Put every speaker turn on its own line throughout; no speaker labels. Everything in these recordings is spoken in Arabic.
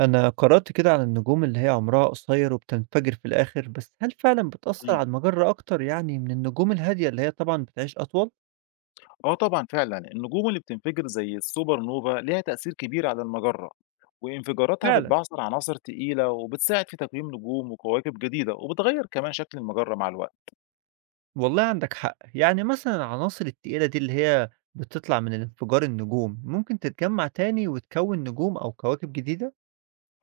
أنا قرأت كده عن النجوم اللي هي عمرها قصير وبتنفجر في الآخر، بس هل فعلا بتأثر
إمم.
على المجرة أكتر يعني من النجوم الهادية اللي هي طبعا بتعيش أطول؟
آه طبعًا فعلًا، النجوم اللي بتنفجر زي السوبر نوفا ليها تأثير كبير على المجرة، وانفجاراتها
فعلا
بتبعثر عناصر تقيلة وبتساعد في تكوين نجوم وكواكب جديدة، وبتغيّر كمان شكل المجرة مع الوقت.
والله عندك حق، يعني مثلا العناصر التقيلة دي اللي هي بتطلع من انفجار النجوم ممكن تتجمع تاني وتكون نجوم أو كواكب جديدة؟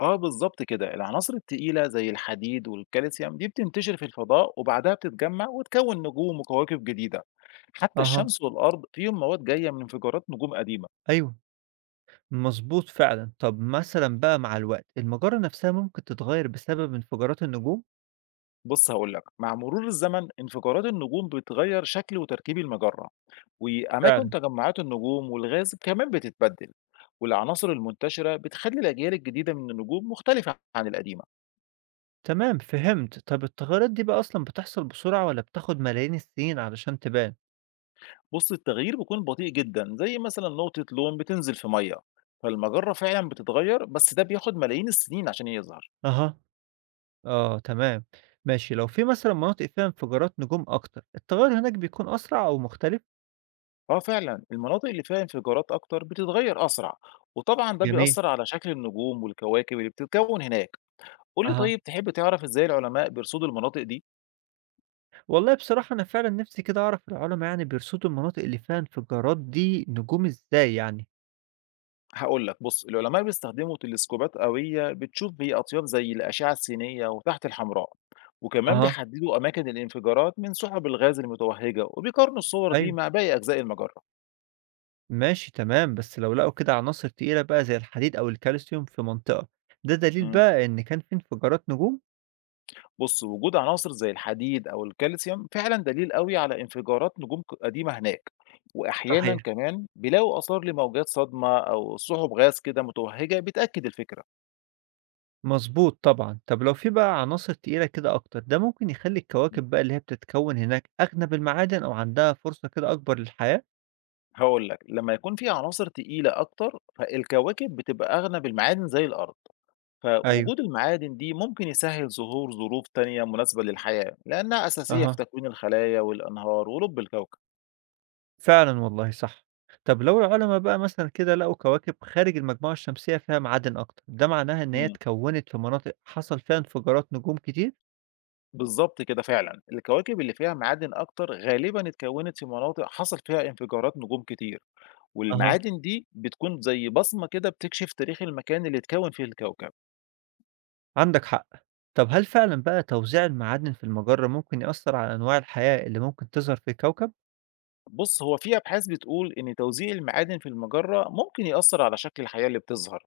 آه بالضبط كده، العناصر التقيلة زي الحديد والكالسيوم دي بتنتشر في الفضاء وبعدها بتتجمع وتكوّن نجوم وكواكب جديدة. حتى
أها،
الشمس والأرض فيهم مواد جاية من انفجارات نجوم قديمة.
أيوه، مظبوط فعلا. طب مثلا بقى مع الوقت المجرة نفسها ممكن تتغير بسبب انفجارات النجوم؟
بُص هاقول لك، مع مرور الزمن انفجارات النجوم بتغيّر شكل وتركيب المجرة. وأماكن
فعلا.
تجمعات النجوم والغاز كمان بتتبدل، والعناصر المنتشرة بتخلي الأجيال الجديدة من النجوم مختلفة عن القديمة.
تمام، فهمت. طب التغيرات دي بقى أصلًا بتحصل بسرعة والّا بتاخد ملايين السنين علشان تبان؟
بص التغيير بيكون بطيء جدا زي مثلا نقطة لون بتنزل في مية، فالمجرة فعلا بتتغير بس ده بياخد ملايين السنين عشان يظهر.
أها، آه تمام، ماشي. لو في مثلًا مناطق فيها انفجارات نجوم أكتر، التغير هناك بيكون أسرع أو مختلف؟
اه فعلا المناطق اللي فيها انفجارات أكتر بتتغير أسرع، وطبعا ده
جميل،
بيأثر على شكل النجوم والكواكب اللي بتتكون هناك. قول لي
أها،
طيب، تحب تعرف ازاي العلماء بيرصدوا المناطق دي؟
والله بصراحة أنا فعلًا نفسي كده أعرف العلماء يعني بيرصدوا المناطق اللي فيها انفجارات دي نجوم إزاي يعني؟
هاقول لك، بُص العلماء بيستخدموا تلسكوبات قوية بتشوف هي أطياف زي الأشعة السينية وتحت الحمراء، وكمان
أها،
بيحددوا أماكن الانفجارات من سحب الغاز المتوهجة، وبيقارنوا الصور دي
أيوه،
مع باقي أجزاء المجرة.
ماشي تمام. بس لو لقوا كده عناصر تقيلة بقى زي الحديد أو الكالسيوم في منطقة، ده دليل
إمم،
بقى إن كان في انفجارات نجوم؟
بُص وجود عناصر زي الحديد أو الكالسيوم فعلًا دليل قوي على انفجارات نجوم قديمة هناك، وأحيانًا
صحيح.
كمان بيلاقوا آثار لموجات صدمة أو سحب غاز كده متوهجة بتأكد الفكرة.
مضبوط طبعًا. طب لو في بقى عناصر تقيلة كده أكتر، ده ممكن يخلّي
إمم،
الكواكب بقى اللي هي بتتكوّن هناك أغنى بالمعادن أو عندها فرصة كده أكبر للحياة؟
هاقول لك، لما يكون في عناصر تقيلة أكتر، فالكواكب بتبقى أغنى بالمعادن زي الأرض.
أيوه،
فوجود المعادن دي ممكن يسهل ظهور ظروف تانية مناسبة للحياة لأنها أساسية في
أها،
تكوين الخلايا والأنهار ولب الكوكب.
فعلًا والله صح. طب لو العلماء بقى مثلًا كده لقوا كواكب خارج المجموعة الشمسية فيها معادن أكتر، ده معناها إن هي
مم.
اتكوّنت في مناطق حصل فيها انفجارات نجوم كتير؟
بالظبط كده فعلا الكواكب اللي فيها معادن أكتر غالبا اتكونت في مناطق حصل فيها انفجارات نجوم كتير،
أها،
والمعادن دي بتكون زي بصمة كده بتكشف تاريخ المكان اللي اتكون فيه الكوكب.
عندك حق. طب هل فعلًا بقى توزيع المعادن في المجرة ممكن يأثّر على أنواع الحياة اللي ممكن تظهر في الكوكب؟
بص هو في أبحاث بتقول إن توزيع المعادن في المجرة ممكن يأثر على شكل الحياة اللي بتظهر،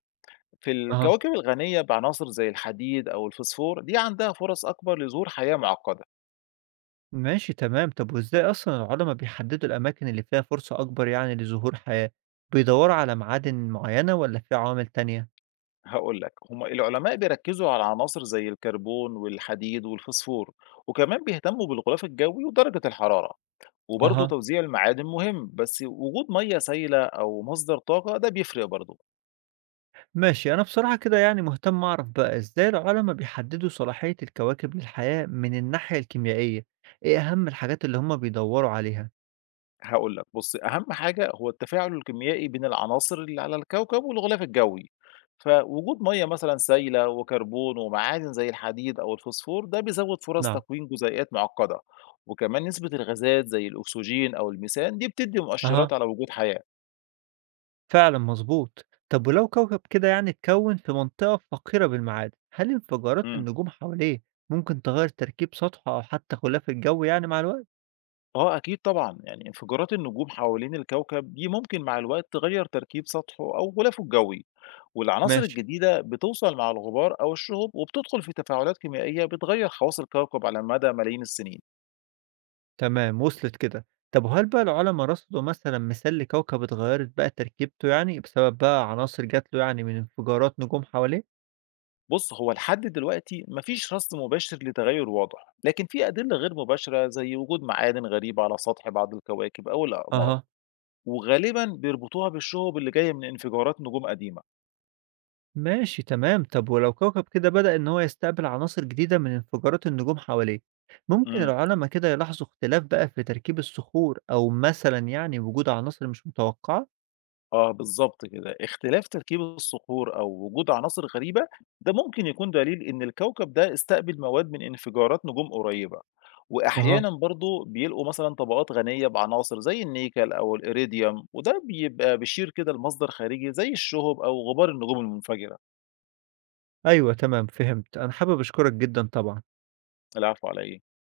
في
أها.
الكواكب الغنية بعناصر زي الحديد أو الفسفور دي عندها فرص أكبر لظهور حياة معقدة.
ماشي تمام. طب وإزاي أصلًا العُلَما بيحدّدوا الأماكن اللي فيها فرصة أكبر يعني لظهور حياة، بيدوّروا على معادن معيّنة والّا في عوامل تانية؟
هقول لك، هم العلماء بيركزوا على عناصر زي الكربون والحديد والفسفور، وكمان بيهتموا بالغلاف الجوي ودرجة الحرارة، وبرضه
أها.
توزيع المعادن مهم بس وجود مية سائلة أو مصدر طاقة ده بيفرق برضه.
ماشي، أنا بصراحة كده يعني مهتم أعرف بقى إزاي العُلَما بيحدّدوا صلاحية الكواكب للحياة من الناحية الكيميائية، إيه أهم الحاجات اللي هُم بيدوّروا عليها؟
هاقول لك، بُص أهم حاجة هو التفاعل الكيميائي بين العناصر اللي على الكوكب والغلاف الجوي، فوجود مَيّة مثلًا سايلة وكربون ومعادن زي الحديد أو الفوسفور ده بيزوّد فرص
نعم،
تكوين جزيئات معقدة، وكمان نسبة الغازات زي الأكسجين أو الميثان دي بتدّي
أها.
مؤشرات على وجود حياة.
فعلًا مضبوط. طب ولو كوكب كده يعني اتكوّن في منطقة فقيرة بالمعادن، هل انفجارات
إمم.
النجوم حواليه ممكن تغيّر تركيب سطحه أو حتى غلاف الجو يعني مع الوقت؟
آه أكيد طبعًا، يعني انفجارات النجوم حوالين الكوكب دي ممكن مع الوقت تغيّر تركيب سطحه أو غلافه الجوي، والعناصر
ماشي.
الجديدة بتوصل مع الغبار أو الشهب وبتدخل في تفاعلات كيميائية بتغيّر خواص الكوكب على مدى ملايين السنين.
تمام، وصلت كده. طب وهل بقى العلما رصدوا مثلًا مثال لكوكب اتغيّرت بقى تركيبته يعني بسبب بقى عناصر جات له يعني من انفجارات نجوم حواليه؟
بُص، هو لحد دلوقتي ما فيش رصد مباشر لتغير واضح، لكن في أدلة غير مباشرة زي وجود معادن غريبة على سطح بعض الكواكب أو الأقمار،
أها.
وغالبًا بيربطوها بالشهب اللي جاية من انفجارات نجوم قديمة.
ماشي تمام. طب ولو كوكب كده بدأ إن هو يستقبل عناصر جديدة من انفجارات النجوم حواليه، ممكن
إمم.
العلما كده يلاحظوا اختلاف بقى في تركيب الصخور أو مثلًا يعني وجود عناصر مش متوقعة؟
آه، بالضبط كده. اختلاف تركيب الصخور أو وجود عناصر غريبة، ده ممكن يكون دليل إن الكوكب ده استقبل مواد من انفجارات نجوم قريبة،
أها.
وأحيانًا برضه بيلاقوا مثلًا طبقات غنية بعناصر زي النيكل أو الإيريديوم، وده بيبقى بيشير كده لمصدر خارجي زي الشهب أو غبار النجوم المنفجرة.
أيوه تمام، فهمت. أنا حابب أشكرك جدًا طبعًا.
العفو على إيه؟